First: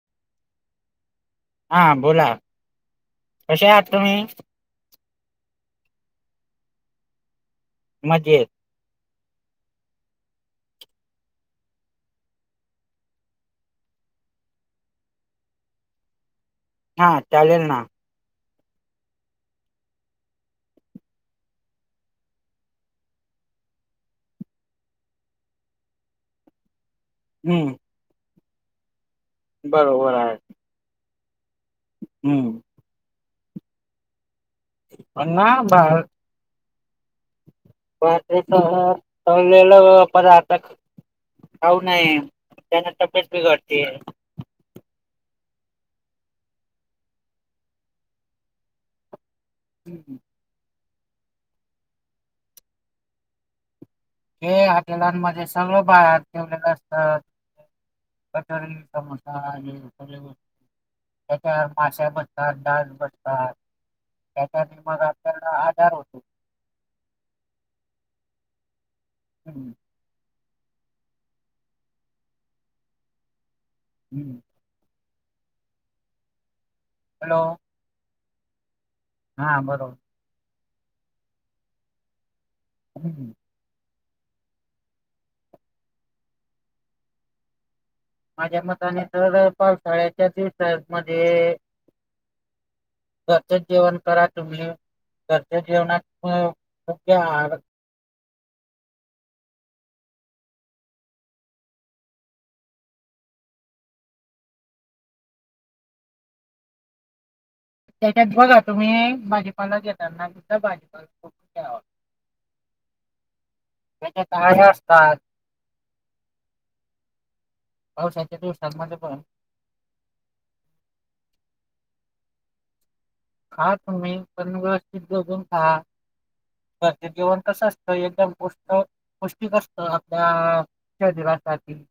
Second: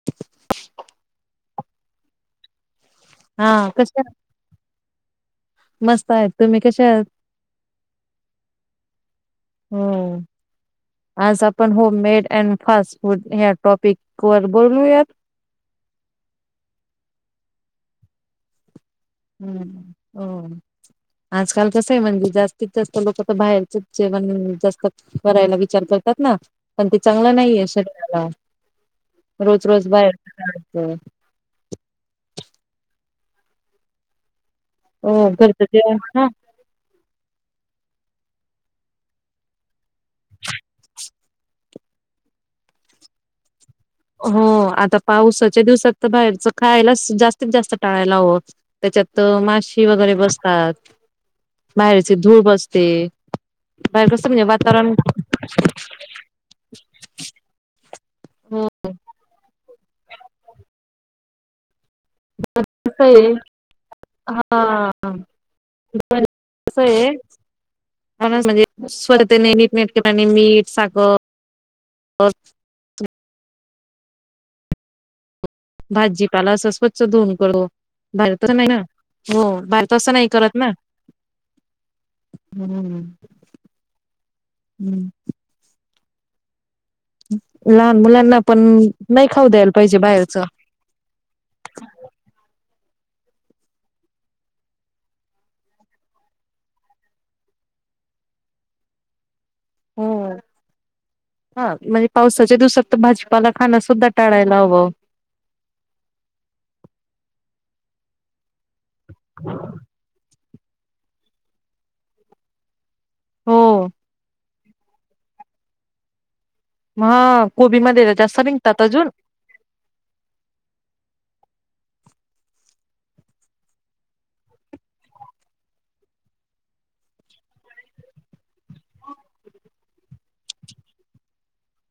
- [inaudible] हा बोला. हा कसे आहात कशात? तुम्ही मस्त आहेत. तुम्ही कशा आहात? मजेत. होव आज आपण home made and fast food या टॉपिक वर बोलूयात? हा चालेल ना हम्म हो आजकाल कसं आहे म्हणजे जास्तीत जास्त लोक तर बाहेरच जेवण जास्त करायला विचार करतात ना पण ते चांगलं नाहीये हम्म शरीराला रोज रोज बाहेरच खायचं हम् हो पण ना घरचं भा जेवण खा बाहेरच [unintelligible] तळलेले पदार्थ खाऊ नये त्यांन तब्येत बिघडतेय हो आता पावसाच्या दिवसात तर बाहेरच खायलाच जास्तीत जास्त टाळायला हवं त्याच्यात माशी वगैरे हम्म. बसतात बाहेरचे धूळ बसते बाहेर कस म्हणजे वाातवरण सर्व बाहेर ठेवलेलं असतं हो कचोरी समोसा हे ते त्याच्यावर माशा बस डास कसं आहे बसतात त्याच्यात मग आपल्याला आजार होते कस ये म्हणूनच म्हणजे स्पर्धने हम्म. नीट नेट [unintelligible] मीट साखरं हम भाजीपाला असं स्वच्छ धुवन हॅलो [unintelligible] तसं नाही ना हो हा बाहेर बरोबर तसं नाही करत ना हम्म हम्म लहान मुलाना माझ्या मताने तर पावसाळ्याच्या दिवसा मध्ये घरचचं जेवण करा तुम्ही घरच्या जेवनात [unintelligible] योग्य आहार हो हा म्हणजे पावसाच्या दिवसात तर भाजपाला खाण सुुद्धा टाळायला हवं त्याच्यात बघा तुम्ही भाजीपाला घेताना सुुद्धा भाजीपाला बघुन घ्यावा हो त्याचात आळ्या असतात मगं कोबी मध्ये पावसाच्या जास्त निघतात दिवसांमध्ये अजून पण खा तुम्ही पण व्यवस्थित बघून खा घरच जेवन कसं असतं एकदम पृष्ठ पौष्टिक असत आपल्या शरीरासाठी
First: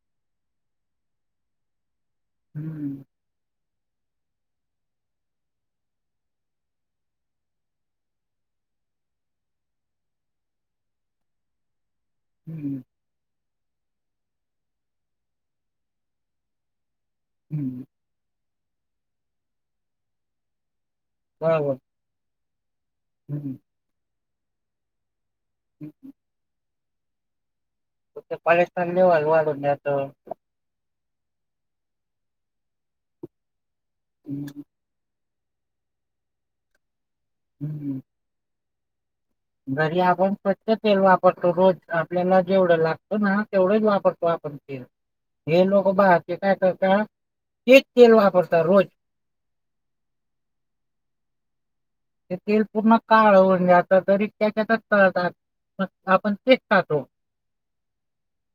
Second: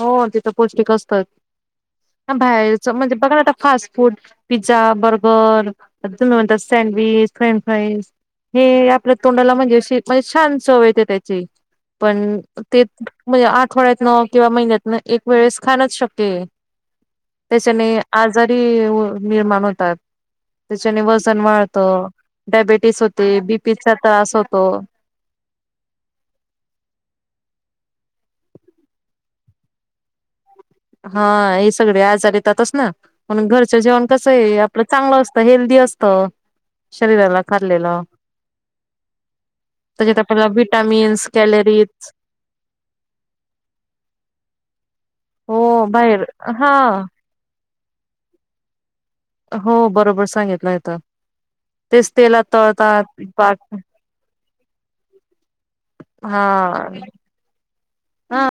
हो तिथं पौष्टिक असतचं बाहेरच हम्म म्हणजे बघाना आता फास्ट फूड पिझ्झा बर्गर तुम्ही म्हणतात सँडविच फ्रेंच फ्राईस हे आपल्या तोंडाला म्हणजे अशी म्हणजे छान चव येते त्याची पण हम्म ते म्हणजे आठवड्यातन किंवा महिन्यातन एक वेळेस खाणच शक्य आहे हम्म त्याच्याने आजारी अ निर्माण होतात त्याच्याने वजन बरोबर वाढतं डायबेटीस होते हम्म बीपीचा त्रास होतो [unintelligible] तुमचं कोलेस्टेरॉल लेवल वाढवुन येत हा हे सगळे आजार येतातच ना म्हणुन घरच जेवण कस आहे हम्म आपलं चांगलं असत हेल्दी असत शरीराला हम्म खाल्लेलं. घरी त्याच्यात आपण आपल्याला स्वच्छ तेल विटामिन्स वापरतो रोज कॅलरीज आपल्याला जेवढ लागत ना तेवढेच वापरतो आपण तेल हो हे लोक बाहेर बाहेरचे काय हा करता ते तेल वापरता रोज हो बरोबर सांगितलं हेेत ते तेल पूर्ण काळ पाक होउनं जात तरी त्याच्यातचं तळंतात आपण हा तेच खातो. हा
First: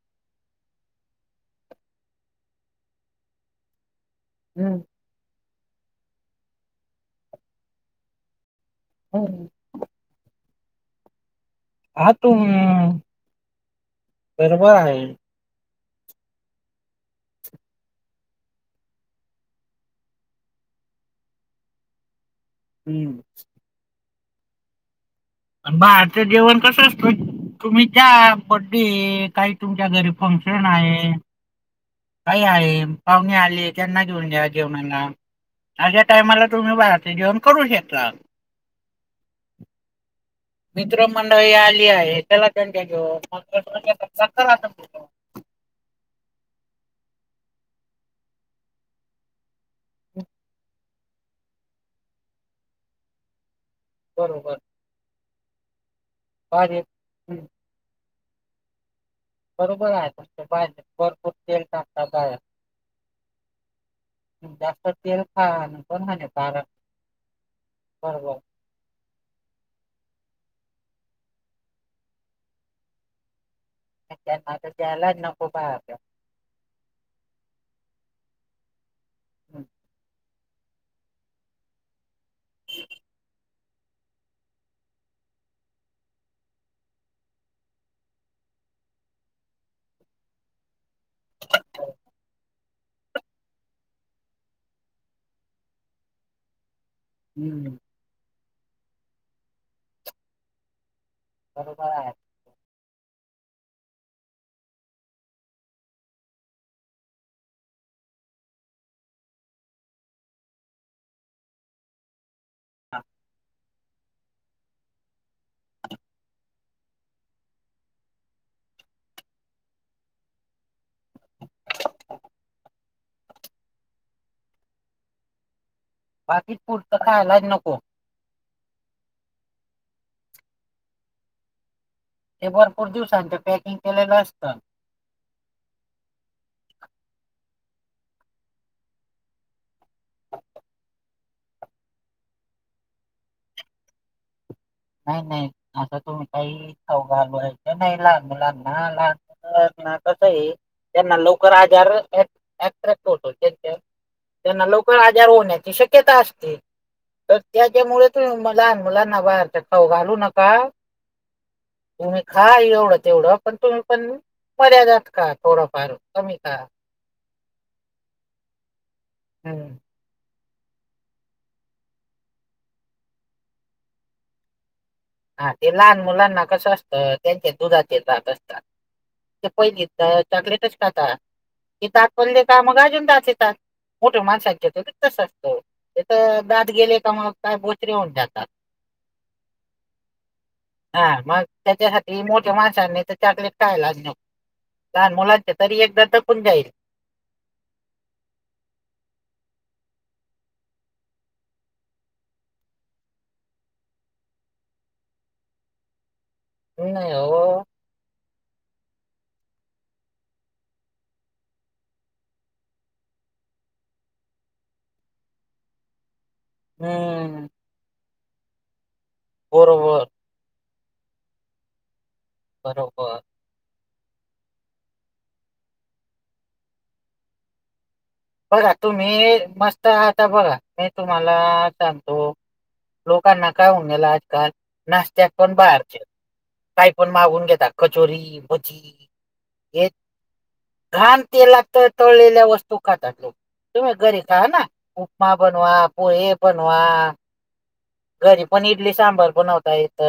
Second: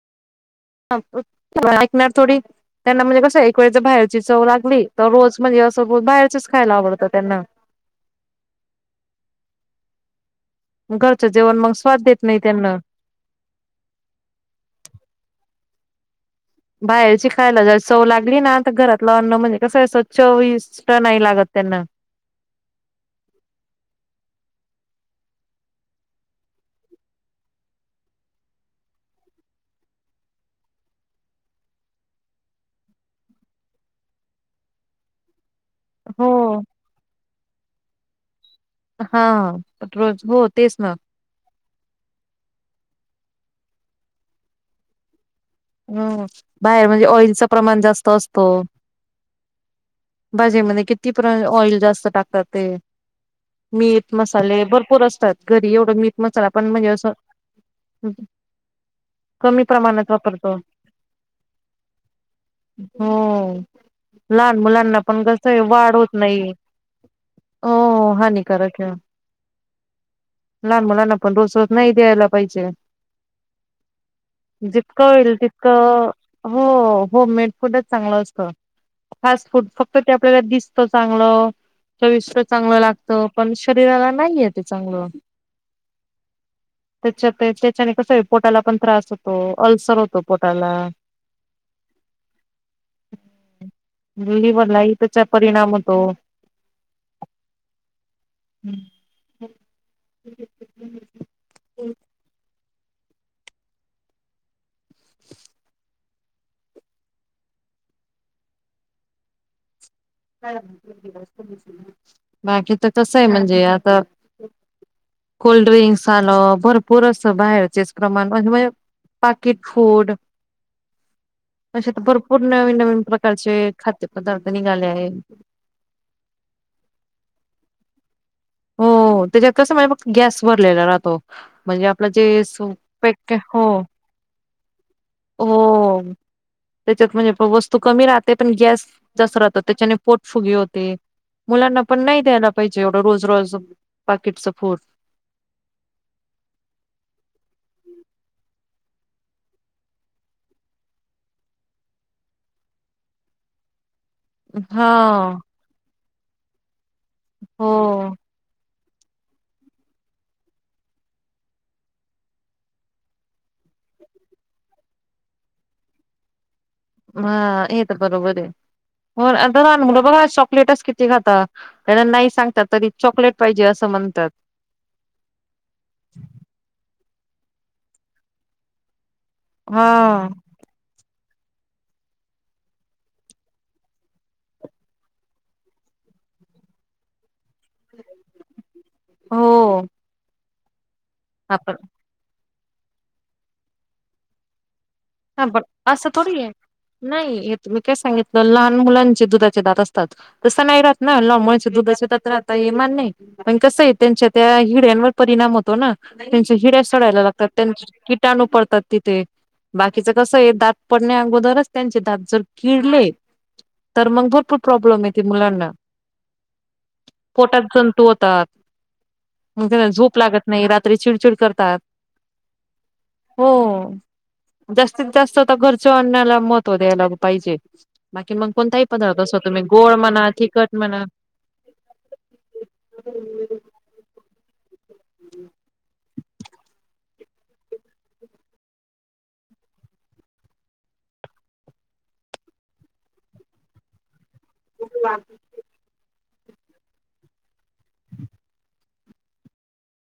ऐकणार थोडी त्यांना म्हणजे कसं एक वेळेच बाहेर चव हम्म. लागली तर रोज म्हणजे असं रज बाहेरच्याचं खायला आवडतं त्यांना हो. घरचं जेवण मग स्वाद हा देत तू नाही त्यांना निरबर आहे. बाहेरची खायला जर चव लागली ना आ घरातलं अन्न म्हणजे कसं असं चोवीस चव लागत नाही त्यांना हुम्म, बाहेरचं जेवण कसं असतं? तुम्हीच्या बर्थडे काही तुमच्या घरी फंक्शन आहे. काही आहे पाहुणे आले त्यांना घेऊन जायचं म्हणा अश्या हो टायमाला तुम्ही बाहेरचं जेवण करू शकता. हा रोज गोत मित्र मंडळी आली आहे त्याला दणक्या घेऊ मग [inaudible] ह बाहेर म्हणजे ऑइलचं प्रमाण जास्त असतो. भाजीमध्ये किती पर्य ऑइल जास्त टाकतात ते. मीठ बरोबर मसाले भरपूर असतात घरी एवढं मीठ मसाला पण भाजी म्हणजे असं ह कमी प्रमाणात वापरतो बाहेर भरपूर तेल टाकता बाहेर हो. लहान जास्त मुलांना तेल पण कसं आहे खाण वाढ पण होत नाही. हानिकारक हो हो बरोबर हानिकारक हाय. लहान मुलांना पण रोज रोज नाही द्यायला पाहिजे ना जितकं त्याला ना होईल [inaudible] तितकं हो हो होम मेड फूडच चांगलं असत फाट फूड फक्त त्या परत दिसतं चांगलं. चविष्ट चांगलं लागत पण शरीराला नाहीय ते चांगलं. त्याच्या त्याच्याने कसं पोटाला पण त्रास होतो अल्सर होतो. पोटाला? [unintelligible] मुलीवरलाही त्याचा परिणाम होतो. हुम्म, हुम्म, बरोबर आहे. बाकी कसं आहे म्हणजे आता कोल्ड्रिंक्स आलं भरपूर असं बाहेरचेच प्रमाण म पाकिट फूड तशाचे भरपूर नवीन - नवीन प्रकारचे खाद्यपदार्थ निघाले आहे. [unintelligible] बाकीच पुढतं खाहायलाच नको. हो त्याच्यात कसं म्हणजे फक्त गॅस भरलेला राहतो. म्हणजे- म्हणजे, ते भरपूर सोपेक दिवसांचं हो पॅकिंग केलेलं असतं हो. त्यांच्यात म्हणजे वस्तू कमी राहते पण गॅस जास्त राहतात त्याच्याने पोट फुगे होते. मुलांना पण नाही द्यायला पाहिजे एवढं, रोज रोज पाकीटचं फूड. नाही नाही असं तुम्ही काही- घालू नाही लाग लाग ना ला ना [inaudible] त्यांना लवकर आजार ऍट्रॅट होतो. त्यांना हा लवकर आजार होण्याची शक्यता असते, तर हो त्याच्यामुळे तुम्ही. लाहान मुलांना बाहेर च खाऊ घालू नका. तुम्ही खा एवढं तेवढं पण तुम्ही पण, मर्यादत खा थोडं फार कमी खा. हा येत बरोबर आहे, आता हम्म लहान मुलं बघा- चॉकलेटच किती खातात त्यांना नाही सांगतल तरी, चॉकलेट पाहिजे असं म्हणतात. हा ते लहान मुलांना कसं असतं त्यांच्या दुधाचे जात असतात. पहिली हा तर चॉकलेटच खाता, की दात पडले का मग अजून दास येतात. मोठे माणसां घेतो त तस असतो तेथ दात गेले का मग काय बोचरे होऊन जातात. हो हा मग आपण त्यांच्यासाठी मोठ्या माणसाांनी तर चाकलेट खयलाच नाको. लहान हा मुलांचे पण तरी एकदा असं थोडी तकून आहे. जाईल- नाही तुम्ही काय सांगितलं लहान मुलांचे दुधाचे दात असतात. तसं नाही राहत ना लहान मुलंच दुधाच्या राहता हे मान्य नाही. पण कसं आहे त्यांच्या त्या हिड्यांवर परिणाम होतो ना. त्यांच्या हिड्या नाही सडायला लागतात. हो. त्यांचे किटाणू पडतात तिथे. बाकीचं कसं आहे दात पडण्या अगोदरच त्यांचे दात जर किडले. तर मग भरपूर प्रॉब्लेम येते मुलांना. हम्म. पोटात जंतू होतात. मग त्याना बरोबर झोप लागत नाही. नाही रात्री चिडचिड करतात. बरोबर. हो जास्तीत जास्त आता घरचं आणण्याला महत्व द्यायला पाहिजे. बाकी मग कोणताही पदार्थ असो, तुम्ही गोळ म्हणा तखट म्हणा- मला सांगतो लोकांना काय होउन गेलं आजकाल. नाश्त्यात पण बाहेरचे, काही पण मागून घेेतात कचोरी बजी. हे घान तेलात तळलेल्या वस्तू- खातात लोक, तुम्ही घरी खा ना उपमा बनवा पोहे बनवा. घरी पण इडली सांबर बनवता येत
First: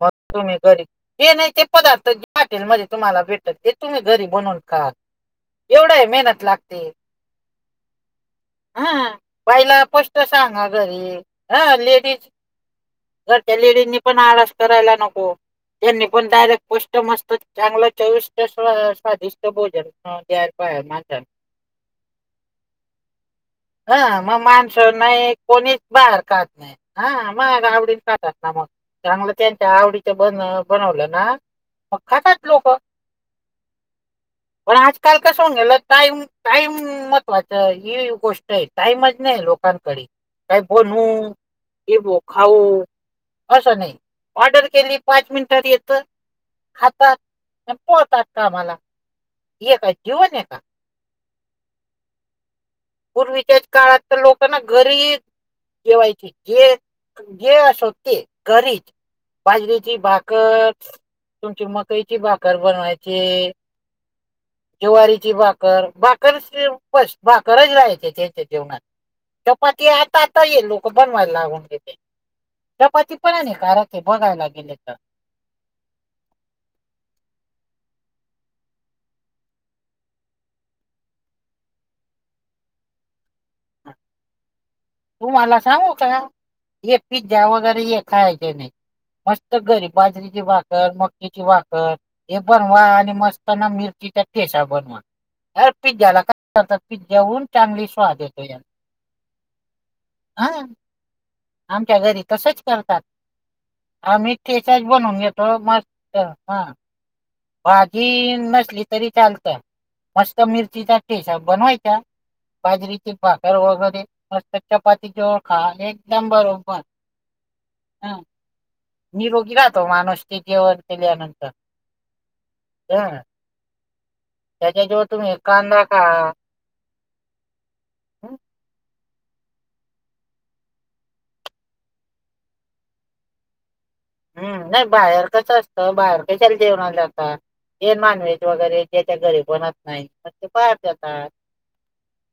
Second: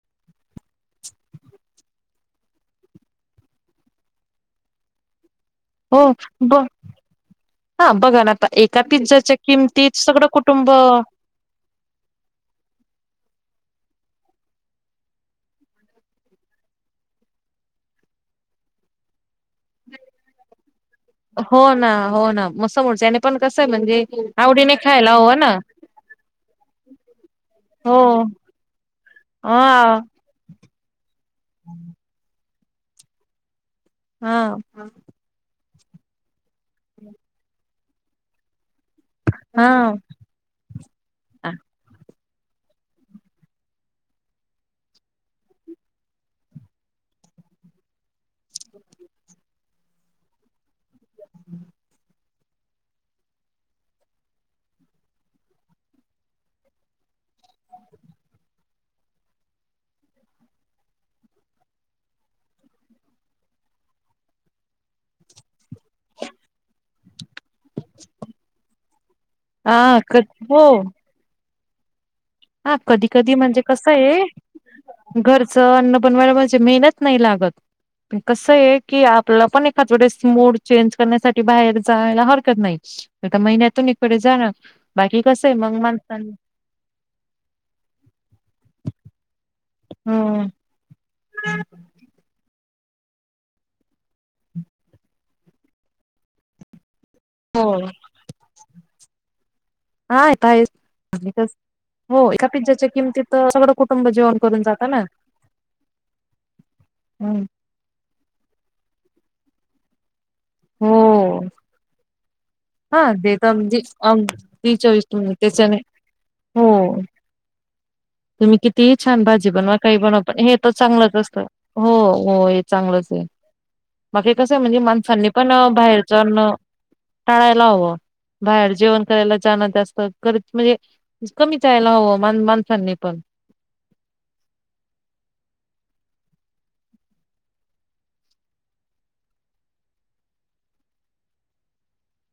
मग तुम्ही घरी हे नाही ते पदार्थ ज हॉटेलमध्येध्ये तुम्हाला भेटत ते तुम्ही घरी बनवून खा. एवढा हो आहे मेहनत ब लागते. हा बघा ना आता एका हा पिझ्झाच्या बाईला किमतीत स्पष्ट सगळं सांगा कुटुंब घरी हा लेडीज घरच्या लेडींनी पण आळास करायला नको. त्यांनी पण डायरेक्ट पोष्ट मस्त चांगलं चवीष्ट स्वादिष्ट. भोजन तर पाया माझ हो ना हो ना मग समोरच्याने पण [unintelligible] कसं म्हणजे हा मग आवडीने माणसं खायला नाही हवं ना कोणीच बाहेर खात नाही ह मग आ- हो [unintelligible] त्यामुळं त्यांच्या हा आवडीचं बन बनवलं ना मग खातात लोकं. हा पण आजकाल कस हो गेलं टाईम टाईम महत्वाचं ही गोष्ट आहे. टाईमच नाही हा लोकांकडे काही बनवू क बो खाऊ असं नाही ऑर्डर केली पाच मिनिटात येतं खातात आणि पळतात कामला ये का जीवन आहे का? [inaudible] पूर्वीच्याच काळात तर लोकांना घरीच जेवायचे जे जे असो ते घरीच बाजरीची भाकर तुमची मकईची भाकर बनवायचे जवारीची भाकर, भाकर असली की [inaudible] [inaudible] त्याच्या जेवनात चपाती हा क आता आताय हो लोकं [inaudible] हा कधी कधी म्हणजे कसं आहे बघायला गेले तर. घरचं अन्न बनवायला म्हणजे मेहनत नाही लागत. कसं आहे की आपलं पण एखाद्या वेळेस मोड चेंज करण्यासाठी बाहेर जायला हरकत नाही. तर का महिन्यातून इकडे जाणं बाकी कसं आहे तुम्हाला मग सांगू का माणसांनी हे पिझ्झा वगैरे हे खायचे नाही मस्त घरी हम्म बाजरीचे भाकर म कईची भाकर बनवा आणि मस्त ना मिरचीच्या ठेसा बनवा अर पिझ्जाला काय? पिझ्झ्याहून हो चांगली स्वाद येतो. हा येत आहे आमच्या घरी हो एका तसंच पिझ्झ्याच्या करतात किंमतीत सगळं कुटुंब आम्ही जेवण करून ठेचाच जाता ना. बनवून घेतो मस्त हा हम्! भाजी नसली तरी चालतं मस्त हो मिरचीचा ठेसा बनवायचा हा बाजरीचे देत भाकर अगदी वगैरे मस्त अगदी चपाती चविष्ट जवळ खा त्याच्याने एकदम हो बरोबर, हा! तुम्ही कितीही छान भाजी निरोगी बनवा राहतो काही बनवा माणूस ते पण हे तर जेवण चांगलंच असतं. केल्यानंतर हो हो, हे चांगलंच हा. आहे. बाकी कसं आहे म्हणजे त्याच्याजवळ माणसांनी तुम्ही पण कांदा खा बाहेरचं अन्न टाळायला हवं. हं. बाहेर जेवण करायला जाण जास्त कर म्हणजे कमी जायला हवं मान माणसांनी पण. हम्म, नाही बाहेर कसं असतं बाहेर कशाला जेवणाला जाता? हे नॉन व्हेज वगैरे ज्याच्या घरी बनत नाही तर ते बाहेर जातात.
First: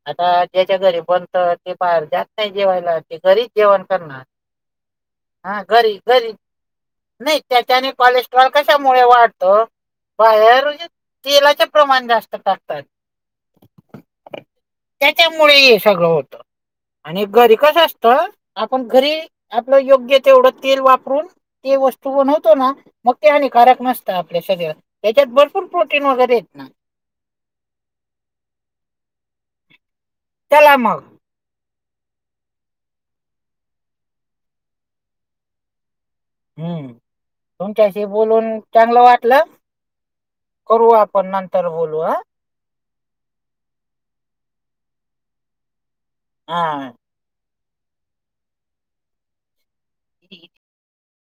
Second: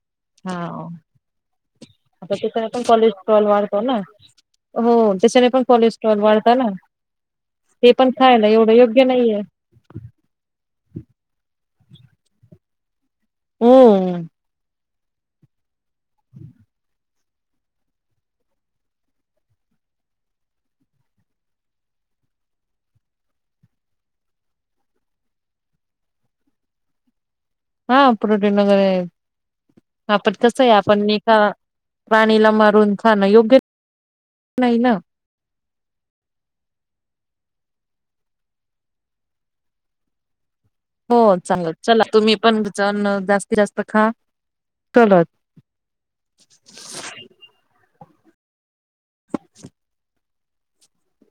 आता हा ज्याच्या घरी बनतं ते बाहेर जात आता नाही त्याच्याने पण जेवायला ते कोलेस्ट्रॉल घरीच वाढतो जेवण ना करणार. हो त्याच्याने हा पण घरी कॉलेस्ट्रॉल घरी वाढतं ना? नाही त्याच्याने ते पण खायला कॉलेस्ट्रॉल एवढं कशामुळे योग्य नाहीये वाढतो? बाहेर जे तेलाचे प्रमाण जास्त टाकतात. हम्म! त्याच्यामुळे हे सगळं होतं. आणि घरी कसं असतं आपण घरी आपलं योग्य तेवढं तेल वापरून ती वस्तू बनवतो ना मग ते हानिकारक नसतं आपल्या शरीर त्याच्यात भरपूर प्रोटीन वगैरे आहेत ना. हा प्रोटीन वगैरे आपण कसं आहे चला मग आपण प्राणीला मारून खाणं योग्य नाही ना. हम्म, तुमच्याशी बोलून चांगलं वाटलं. करू आपण नंतर बोलू हा. चण जास्तीत जास्त खा चलत हा. [unintelligible] ह.